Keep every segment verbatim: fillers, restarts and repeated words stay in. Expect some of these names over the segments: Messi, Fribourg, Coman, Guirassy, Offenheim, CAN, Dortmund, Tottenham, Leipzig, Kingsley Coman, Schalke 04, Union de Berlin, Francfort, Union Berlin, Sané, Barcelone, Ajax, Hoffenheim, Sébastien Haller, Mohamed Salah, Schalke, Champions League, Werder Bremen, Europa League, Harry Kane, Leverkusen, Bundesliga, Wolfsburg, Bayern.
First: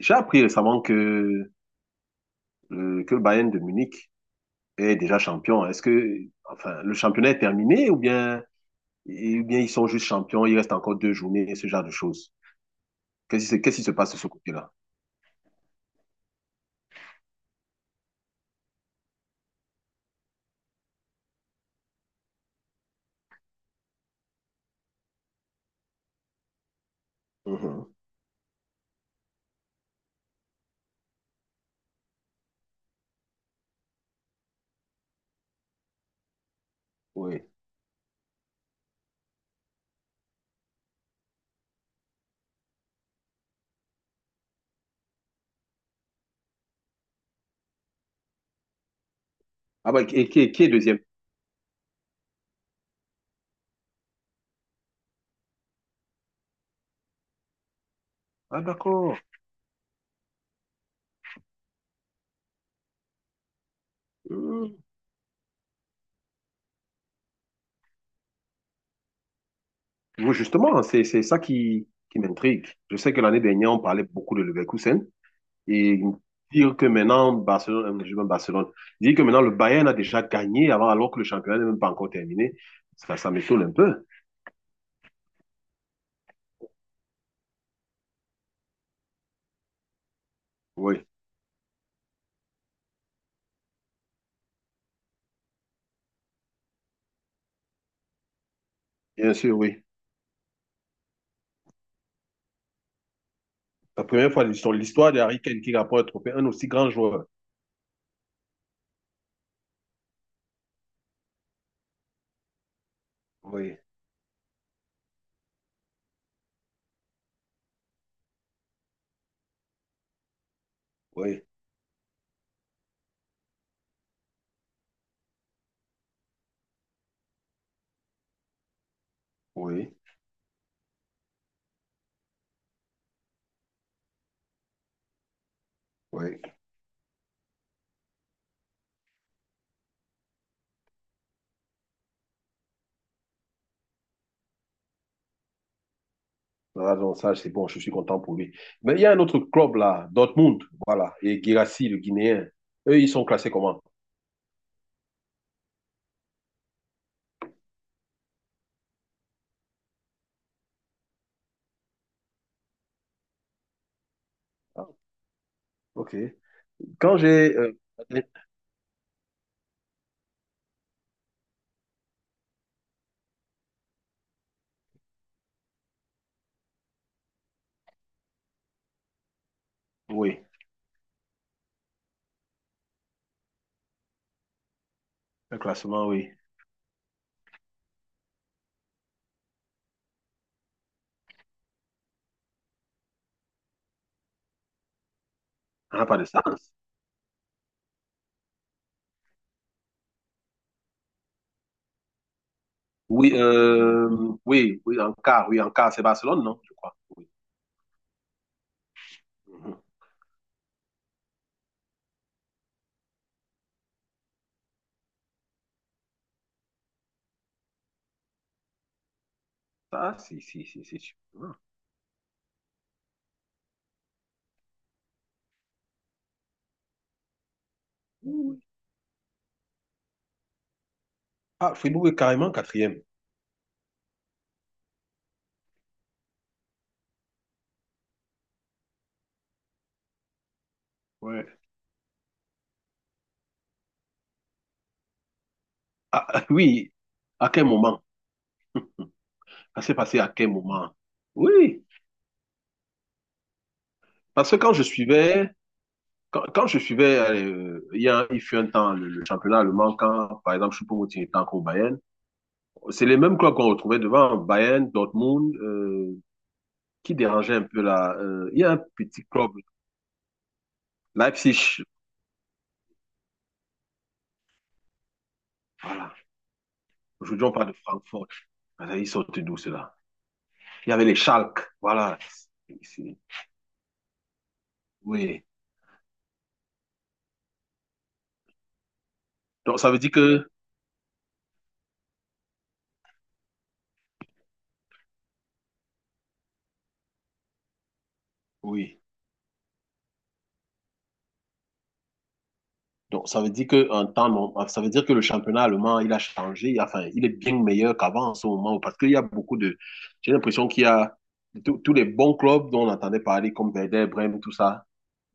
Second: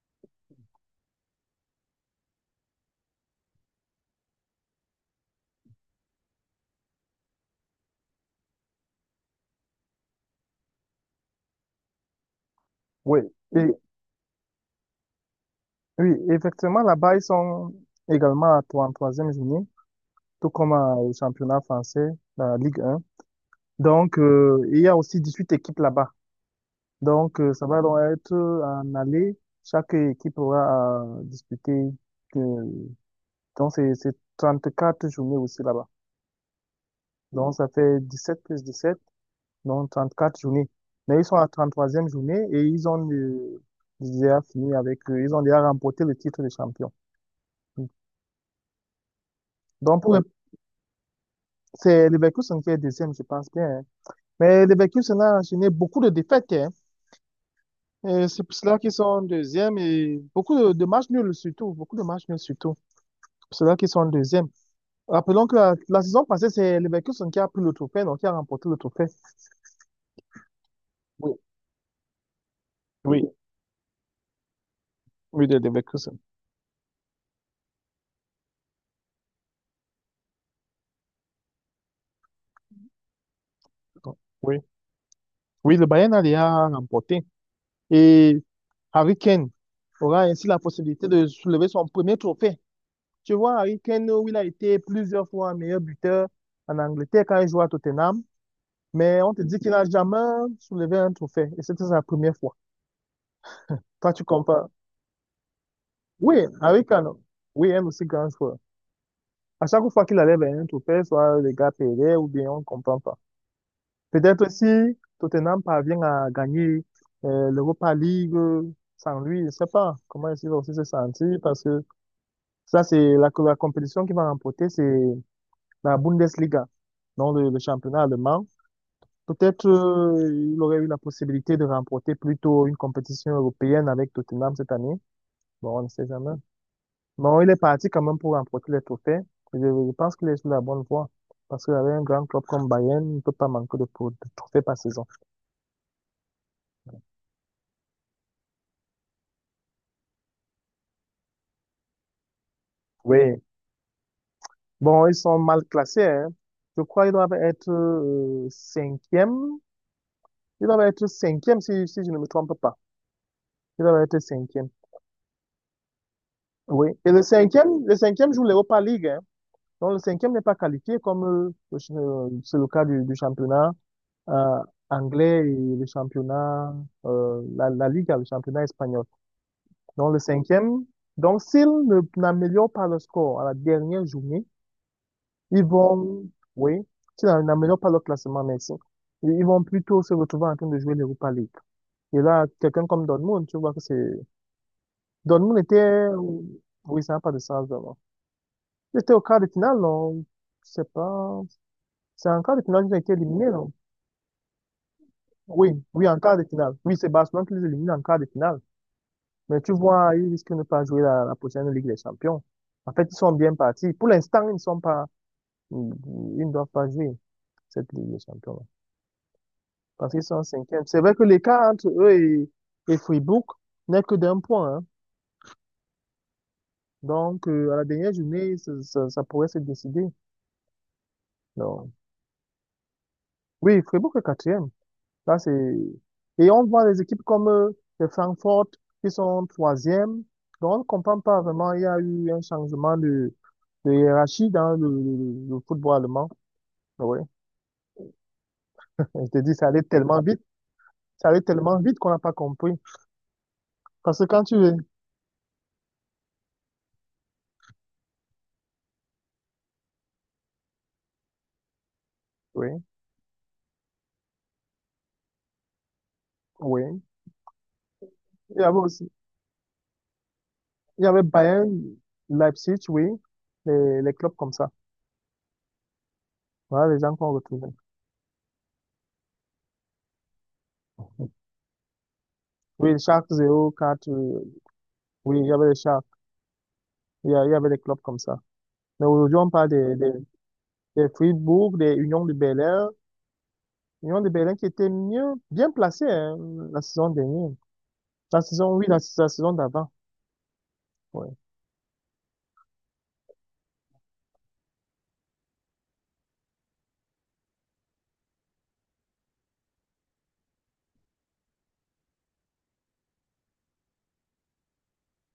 J'ai appris récemment que, euh, que le Bayern de Munich est déjà champion. Est-ce que, enfin, le championnat est terminé, ou bien, ou bien ils sont juste champions, il reste encore deux journées, ce genre de choses. Oui, Qu'est-ce qui se, et, Qu'est-ce qui se passe de ce côté-là? oui, effectivement, là-bas, ils sont également à trente-troisième journée, tout comme euh, au championnat français, la Ligue un. Donc, euh, il y a aussi dix-huit équipes là-bas. Donc, euh, ça va Mhm. donc être en aller. Chaque équipe aura à disputer. euh, donc, c'est c'est quatre journées aussi là-bas. Oui. Donc, ça fait dix-sept plus dix-sept, donc trente-quatre journées. Mais ils sont à trente-troisième journée et ils ont euh, déjà fini avec, euh, ils ont déjà remporté le titre de champion. Ah bah, Donc, pour les et qui, est- qui est deuxième? c'est Leverkusen qui est deuxième, je pense bien. Hein. Mais Leverkusen a enchaîné beaucoup de défaites. Hein. Et c'est pour Ah, cela qu'ils d'accord. sont deuxième et beaucoup de, de matchs nuls surtout. Beaucoup de matchs nuls surtout. C'est pour cela qu'ils sont deuxième. Mhm. Rappelons que la, la saison passée, c'est Leverkusen qui a pris le trophée, donc qui a remporté le trophée. Oui, justement, c'est, c'est Oui, ça qui, qui m'intrigue. Je sais que oui, l'année dernière, on parlait beaucoup de Leverkusen. oui, de Et Leverkusen. dire que maintenant, Barcelone, euh, je dis même Barcelone, dire que maintenant le Bayern a déjà gagné avant, alors que le championnat n'est même pas encore terminé, ça, ça m'étonne un peu. Donc, oui, oui, le Bayern a déjà remporté. Et Harry Kane aura ainsi la Oui, possibilité de soulever son premier trophée. Tu vois, Harry Kane, où il a été plusieurs fois meilleur buteur en Angleterre quand il jouait à Tottenham. Mais on bien te sûr, dit qu'il oui. n'a jamais soulevé un trophée. Et c'était sa première fois. La Toi, tu première fois de compares. l'histoire l'histoire de Harry Kane qui rapporte un trophée, Oui, un aussi Harry grand Kane, joueur. oui, un aussi grand joueur. À chaque fois qu'il allait vers un trophée, soit les gars perdaient ou bien on ne comprend pas. Oui, Peut-être aussi, Tottenham parvient à gagner euh, l'Europa League euh, sans lui. Je ne sais pas comment il va aussi se sentir oui, parce que ça, c'est la, la compétition qu'il va remporter, c'est la Bundesliga, donc le, le championnat allemand. Peut-être oui, euh, il aurait eu la possibilité de remporter plutôt une compétition européenne avec Tottenham cette année. Bon, on ne sait jamais. oui. Bon, il est parti quand même pour remporter les trophées. Je, je pense qu'il est sur la bonne voie. Parce qu'avec un grand club comme Bayern, il ne peut pas manquer de, pro- de trophées par saison. Ah, donc ça, c'est bon, je suis content pour lui. Mais il y a un autre club là, Dortmund, voilà, et Guirassy, le Guinéen. Eux, ils sont Oui. classés comment? Bon, ils sont mal classés. Hein. Je crois qu'ils doivent être euh, cinquième. Ils doivent être cinquième si, si je ne me trompe pas. Ils doivent être cinquième. Ah, ok. Oui. Et Quand le j'ai. Euh, cinquième, le cinquième joue l'Europa League. Hein. Donc, le cinquième n'est pas qualifié comme euh, le ch- euh, c'est le cas du, du championnat euh, anglais et le championnat, euh, la, la Liga, le championnat espagnol. Donc, le Oui, cinquième, donc s'ils ne- n'améliorent pas le score à la dernière journée, un ils classement, vont, oui. oui, s'ils n'a- n'améliorent pas le classement, merci, ils ils vont plutôt se retrouver en train de jouer l'Europa League. Et là, quelqu'un comme Dortmund, tu vois que c'est… Dortmund Ça n'a était… pas de sens. Oui, ça n'a pas de sens, vraiment. C'était au quart de finale, non? Je sais pas. C'est en quart de finale qu'ils ont été Oui, éliminés, non? euh, oui, oui, en quart, oui, Oui, en quart, c'est oui, en quart Barcelone, de non, je finale. crois. Oui, c'est Oui. Barcelone qui les élimine en quart de finale. Mais tu Mhm. vois, ils risquent de ne pas jouer la, la prochaine Ligue des Champions. En fait, ils sont bien partis. Pour l'instant, ils ne sont pas, ils ils ne doivent pas jouer cette Ligue des Champions. Parce Ça, qu'ils sont si, en si, si, cinquième. c'est C'est vrai sûr. que Ah, l'écart entre eux et, et Fribourg n'est que d'un point, hein. Donc, euh, à la dernière journée, oui. ça, ça- ça pourrait se décider. Ah, Non. Fribourg est carrément quatrième. Oui, Fribourg est quatrième. Ça, c'est… Et on voit les équipes comme euh, le Francfort qui sont troisième. Donc, on ne comprend pas Ouais. vraiment. Il y a eu un changement de, de hiérarchie dans le, le- le football Ah, allemand. ah, oui, Oui. à quel moment? Je te dis, ça Ça allait s'est passé tellement à vite. quel moment? Ça allait tellement Oui, vite qu'on n'a pas compris. Parce que quand parce tu que quand veux… je suivais, quand, quand je suivais, euh, il y a, il fut un temps, le, le championnat allemand, quand, par exemple, Choupo-Moting était encore au Bayern, Oui, c'est les mêmes clubs qu'on retrouvait devant, Bayern, Dortmund, euh, oui. qui dérangeait un peu là. Euh, il Il y y a avait un aussi… petit club, Il y avait Bayern, Leipzig, Leipzig, oui. Les, les clubs comme ça. voilà. Voilà les gens qu'on Aujourd'hui, on retrouvait. parle de Francfort. Ah, ils sortent d'où cela? Il y avait les Schalke, voilà. Oui, les Schalke zéro quatre. euh, Oui, Oui. il y avait les Schalke. Il y a- il y avait des clubs comme ça. Mais aujourd'hui, on parle Donc ça des, veut dire des, que de Fribourg, de Union de Bel-Air. Union de Berlin qui était mieux, bien placé hein, la saison dernière. La saison, oui, la, oui. la saison d'avant. Ouais. Donc ça veut dire que en temps norm- ah, ça veut dire que le championnat allemand, il a changé, enfin, il est bien meilleur qu'avant en ce moment parce qu'il y a beaucoup de j'ai l'impression qu'il y a tous tous les bons clubs dont on entendait parler comme Werder Bremen, tout ça.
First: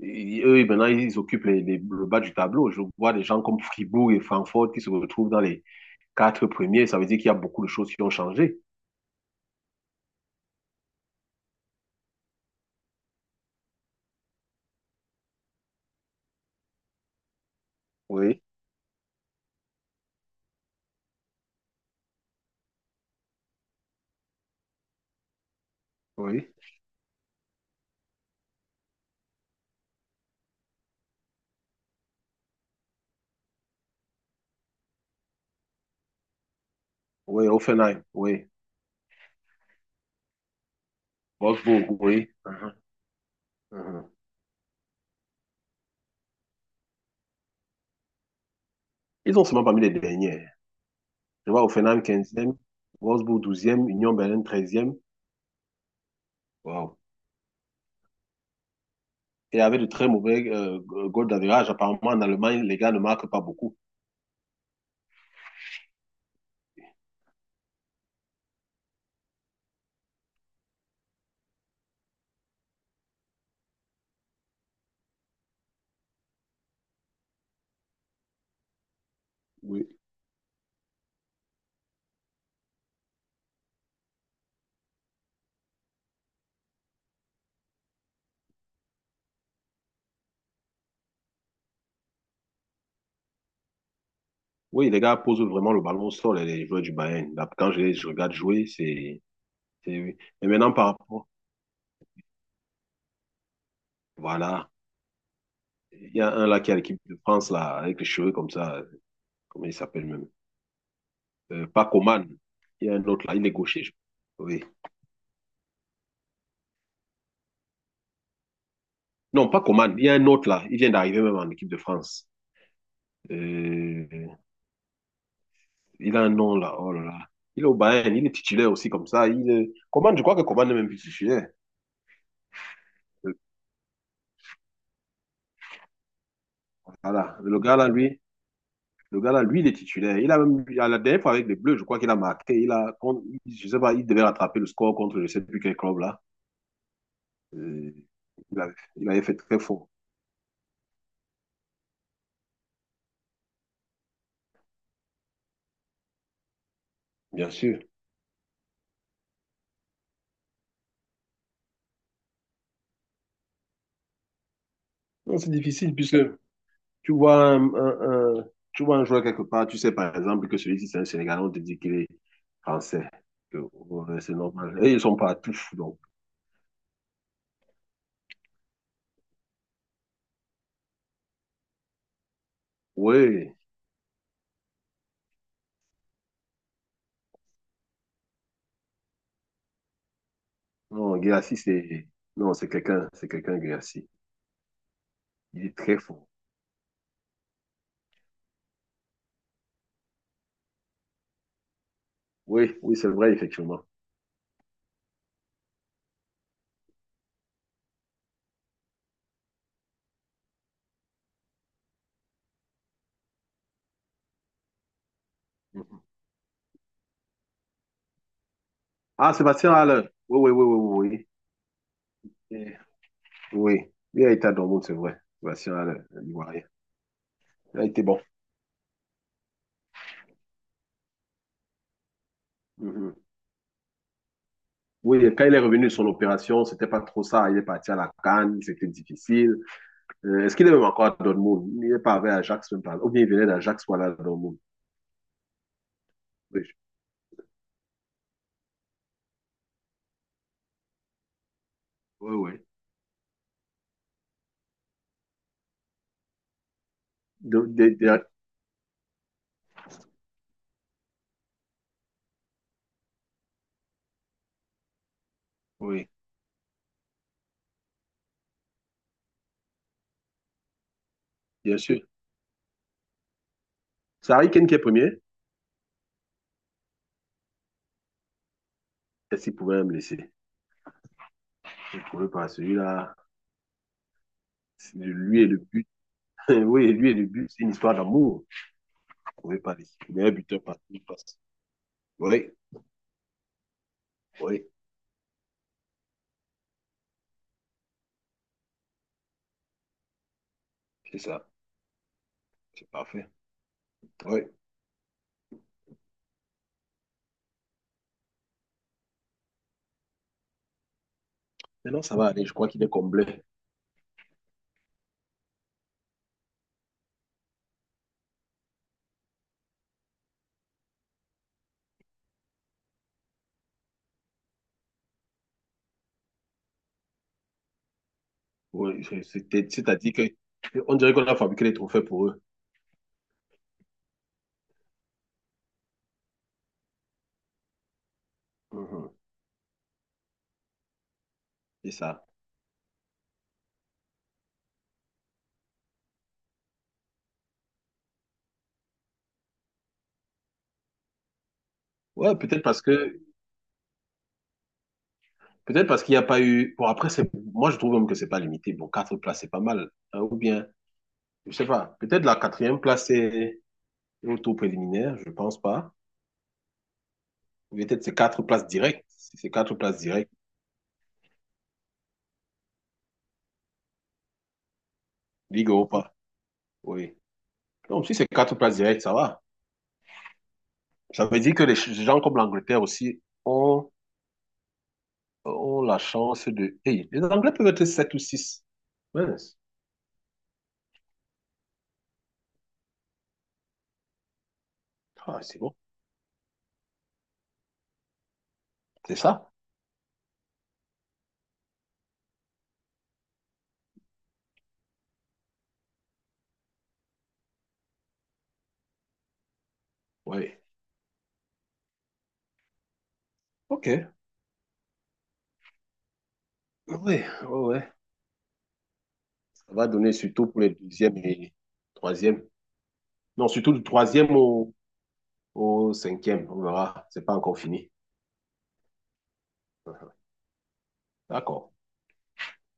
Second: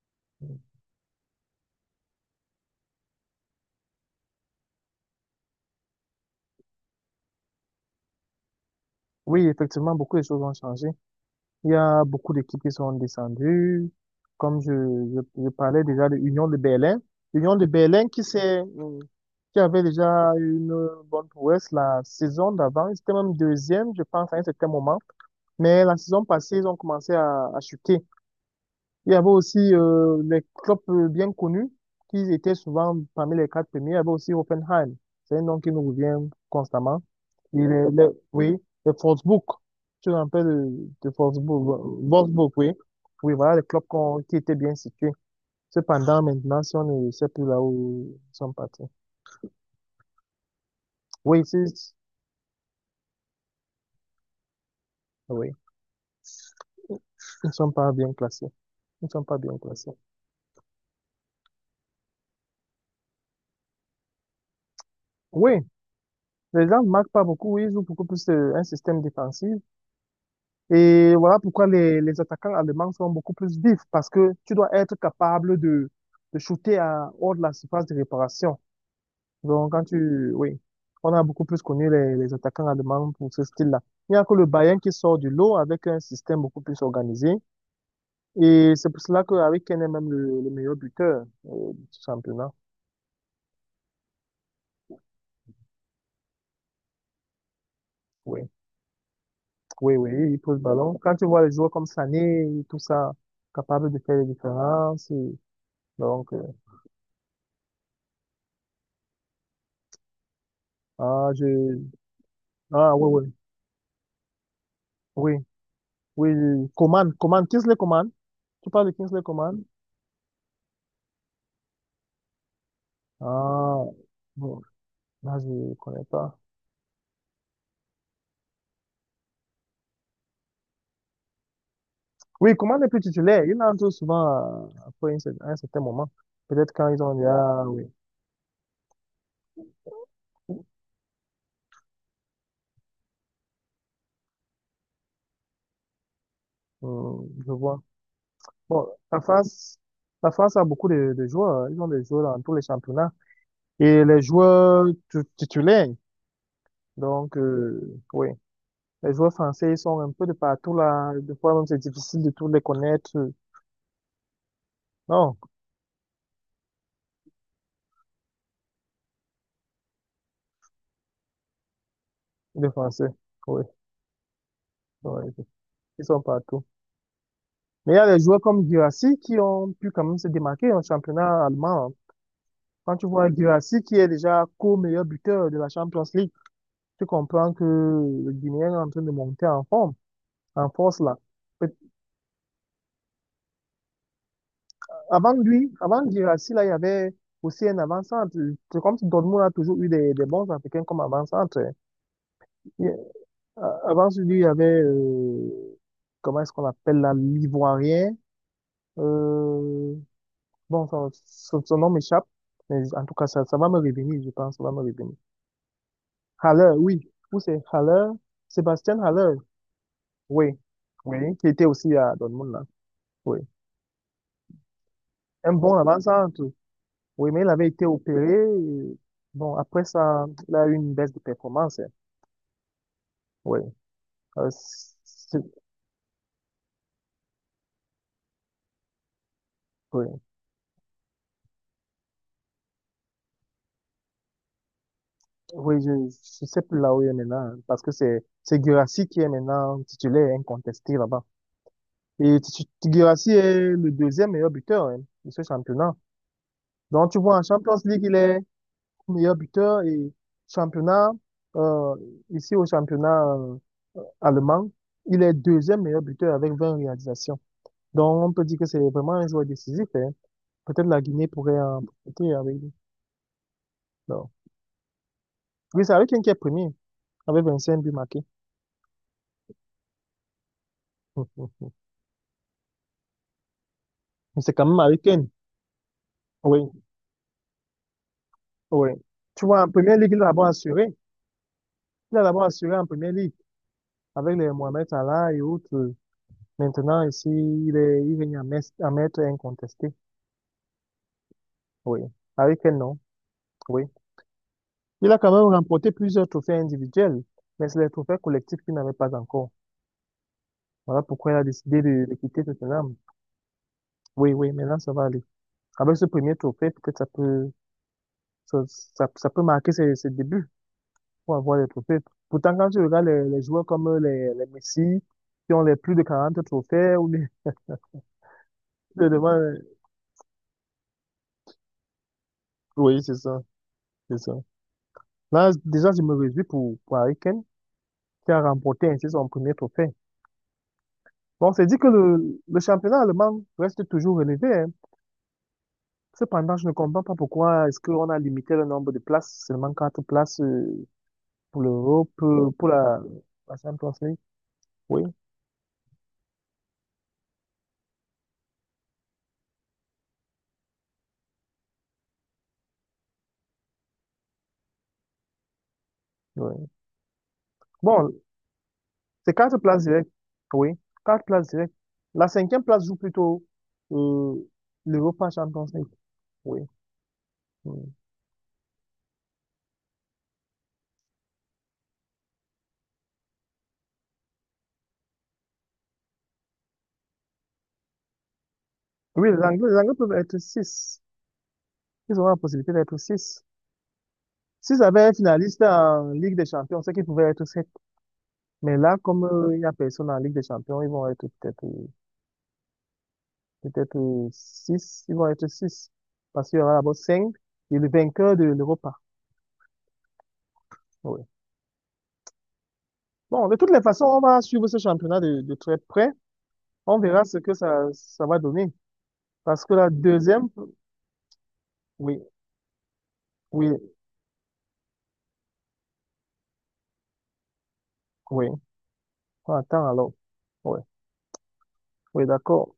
Et eux, maintenant, ils occupent les- les- le bas du tableau. Je vois des gens comme Fribourg et Francfort qui se retrouvent dans les quatre premiers. Ça veut dire qu'il y a beaucoup de choses qui ont changé. Oui, effectivement, beaucoup de choses ont changé. Il y a beaucoup d'équipes qui sont descendues. Comme je, je, je parlais déjà de l'Union de Berlin. L'Union de Berlin qui Oui, s'est, euh, qui avait déjà une bonne prouesse la saison d'avant. Ils étaient même deuxième, je pense, à un certain moment. Mais la saison oui. passée, ils ont commencé à, à chuter. Il y avait aussi euh, les clubs euh, bien connus qui étaient souvent parmi les quatre premiers. Il y avait aussi Hoffenheim. C'est un nom qui nous revient constamment. Oui, Et les, Offenheim, les- oui. oui, les Wolfsburg. Tu te rappelles de, de Wolfsburg, Wolfsburg, euh, oui. Wolfsburg, oui. Mhm, Oui, voilà les clubs mhm. qu'on- qui étaient bien situés. Cependant, maintenant, si on ne sait plus là où ils sont partis. Ils sont seulement parmi les derniers. Oui, Je vois c'est, Offenheim quinzième, Wolfsburg douzième, Union Berlin treizième. oui, Wow. ils ne sont pas bien classés. Ils ne sont pas bien Et avec de classés. très mauvais euh, goal d'average, apparemment en Allemagne, les gars ne marquent pas beaucoup. Oui, les gens ne marquent pas beaucoup. Oui, ils jouent beaucoup plus euh, un système défensif. Et voilà pourquoi les, les attaquants allemands sont beaucoup plus vifs, parce que tu dois être capable de, de shooter à, hors de la surface de réparation. Donc, quand Oui. tu, oui, on a beaucoup plus connu les, les attaquants allemands pour ce style-là. Il n'y a que le Bayern qui sort du lot avec un système beaucoup plus organisé. Et c'est pour cela qu'avec Kane est même le, le meilleur buteur euh, du championnat. Oui, les gars posent vraiment le ballon au sol, les les joueurs du Bayern. Là, quand je les je regarde Oui, jouer, c'est... oui, c'est- oui, il Et pose le maintenant, par ballon. Quand tu rapport... vois les joueurs comme Sané et tout ça, capables de faire les Voilà. différences, et Il y a donc, euh, un là qui a l'équipe de France, là, avec les cheveux comme ça. Comment il s'appelle même? ah, je, Euh, pas Coman. Il y a ah, un ouais, autre ouais. là, il est gaucher. je- Oui. Oui, oui, oui. Coman, Coman, Kingsley Coman. Tu parles de Kingsley Non, pas Coman? Coman. Il y a un autre là. Il vient d'arriver même en équipe de France. Ah, Euh, bon, là, je ne connais il a un pas. nom là. Oh là là. Il est au Bayern. Il est titulaire aussi comme ça. Il est- Coman, je crois que Coman n'est même plus titulaire. Oui, Coman n'est plus Euh, titulaire. Il entre souvent euh, après un cer- un certain moment. Peut-être quand ils ont Voilà. Le déjà, gars là, oui, lui, Le gars là, lui, il est titulaire. Il a même, à la dernière fois avec les Bleus, je crois qu'il a marqué. Il a, contre- je sais pas, il devait rattraper le score contre je sais plus quel club là. hum, je vois. Euh, il avait, Bon, il la avait fait très France, fort. la France a beaucoup de, de joueurs. Hein. Ils ont des joueurs dans tous les championnats. Et les joueurs tu- titulaires, donc, Bien sûr. euh, oui, les joueurs français, ils sont un peu de partout là. Des fois, même, c'est difficile de tous les connaître. Non, Non, c'est difficile puisque tu vois un, un- un- tu vois un joueur quelque part, tu sais par exemple que celui-ci c'est un Sénégalais, on te dit qu'il est les français. Français, Que oui. ouais, c'est normal. Et ils sont Oui. partout. Donc, Ils sont partout. Mais il y a des joueurs comme Guirassy qui ont pu quand même se démarquer en championnat allemand. Hein. Quand tu vois oui. Guirassy qui est déjà co-meilleur buteur de la Champions League, tu comprends que le Guinéen est en train de monter en forme, en force Non, là. Guirassy, Peut- c'est. Non, c'est quelqu'un, c'est quelqu'un, Guirassy. Avant Il lui, est très avant fort. Guirassy, là, il y avait aussi un avant-centre. C'est comme si Dortmund a toujours eu des, des bons Africains comme avant-centre. Hein. Oui, Il- oui, c'est vrai, a- effectivement. avant lui, il y avait, euh, comment est-ce qu'on appelle là, l'Ivoirien. Euh, Bon, son, son, son nom m'échappe, mais en tout cas, ça, ça va me revenir, je pense, ça va me revenir. Mhm. Haller, oui. Où c'est Haller? Sébastien Ah, Haller, Sébastien Haller. Oui, oui, oui. oui, oui, Oui, qui était aussi à Dortmund, oui. là. Oui. Oui. Oui, il a été à Dortmund, c'est vrai. Un bon Sébastien Haller, avant-centre. l'Ivoirien. Oui, mais il avait Il été a été bon. opéré. Et bon, après ça, il a eu une baisse de performance. Hein. Mhm. Oui. Euh, Oui, et c'est- quand il est revenu de son opération, c'était pas trop ça. Il est parti à la CAN, c'était difficile. oui. Euh, est-ce qu'il est même encore à Dortmund? Il n'est pas avec Ajax, même pas. Ou bien il venait d'Ajax, voilà, Dortmund. Oui, je ne sais Oui, plus là où il est maintenant, hein, parce que c'est c'est Guirassy qui est maintenant titulaire incontesté là-bas. oui, Et oui. Titu- Guirassy est le deuxième meilleur buteur hein, de ce championnat. Donc, tu vois, en De- Champions de- League, il de- est meilleur buteur et championnat, euh, ici au championnat euh, allemand, il est deuxième meilleur oui, buteur avec vingt réalisations. Donc, on peut dire que c'est vraiment un joueur décisif. Hein. Peut-être la Guinée pourrait bien en sûr. profiter avec lui. Non. C'est Harry Kane qui est premier. Oui, c'est Harry Kane qui est premier, avec vingt-cinq buts marqués. Est-ce qu'il pouvait me laisser? Mais Il ne pouvait pas. Celui-là, c'est quand même c'est- Harry Kane. lui et le but. Oui, Oui, lui et le but, c'est une histoire d'amour. Il oui. ne Tu pouvait vois, en pas première laisser. ligue, Le il a meilleur d'abord buteur partout, assuré. il passe. Il a d'abord Oui, assuré en première ligue, avec les oui, Mohamed Salah et autres. Maintenant, ici, il est, il est à mettre à maître incontesté. c'est ça. Oui. Avec quel C'est nom? parfait. Oui. Oui. Il a quand même remporté plusieurs trophées individuels, mais c'est les trophées collectifs qu'il n'avait pas encore. Voilà pourquoi il a décidé Maintenant, de, de ça va quitter aller. Je crois qu'il est Tottenham. comblé. Oui, oui, maintenant ça va aller. Avec ce premier trophée, peut-être ça peut, ça, ça, ça peut marquer ses, ses débuts pour avoir les trophées. Pourtant, quand tu regardes les, les joueurs comme euh, les, les Messi, qui ont les plus de quarante trophées, ou les, Oui, les c'est- devant, euh, c'était- c'est-à-dire que on dirait qu'on a fabriqué les trophées pour eux. oui, c'est ça, c'est ça. Là, déjà, je me réjouis pour, pour Harry Kane, qui a remporté ainsi Mhm. son premier trophée. Bon, c'est dit que C'est ça. le, le championnat allemand reste toujours élevé. Hein. Cependant, je ne comprends pas pourquoi est-ce qu'on a limité le nombre de places, seulement quatre places euh, pour l'Europe, Ouais, euh, peut-être pour parce la, que la Champions League. Oui, peut-être parce qu'il n'y a pas eu. Bon, après, c'est moi, je trouve même que c'est pas limité. Bon, quatre places, c'est pas mal. Hein, ou bien, je sais pas. Peut-être la quatrième place c'est au tour préliminaire, je pense pas. oui. Ou peut-être Bon, c'est quatre places directes. c'est Si c'est quatre quatre places places directes. directes, Oui, quatre places directes. La cinquième place joue plutôt euh, l'Europa Champions Ligue League. Europa. Oui. Oui. Oui, Donc si c'est quatre places directes, ça va. Ça veut dire que les ch- gens comme l'Angleterre aussi ont, ont la chance de. Hey, les Anglais peuvent être sept ou six. oui, les Mince. Anglais, les Anglais peuvent être six. Ils auront la possibilité d'être six. S'ils avaient un Ah, c'est finaliste bon. en Ligue des Champions, c'est qu'ils pouvaient être sept. Mais là, C'est comme ça? euh, il y a personne en Ligue des Champions, ils vont être peut-être euh, peut-être euh, six. Ils vont être six. Parce qu'il y aura d'abord cinq et le vainqueur de l'Europa. Oui. Ouais. Bon, de toutes les OK. façons, Oui, on va suivre ce championnat de, de très près. On oui, verra ce que oui. ça, ça va donner. Parce Ça que va la donner surtout deuxième, pour les deuxième et oui, troisième. Non, oui, surtout du troisième au, au cinquième. On verra. C'est pas encore fini. oui. On attend alors. Oui, D'accord. oui, d'accord.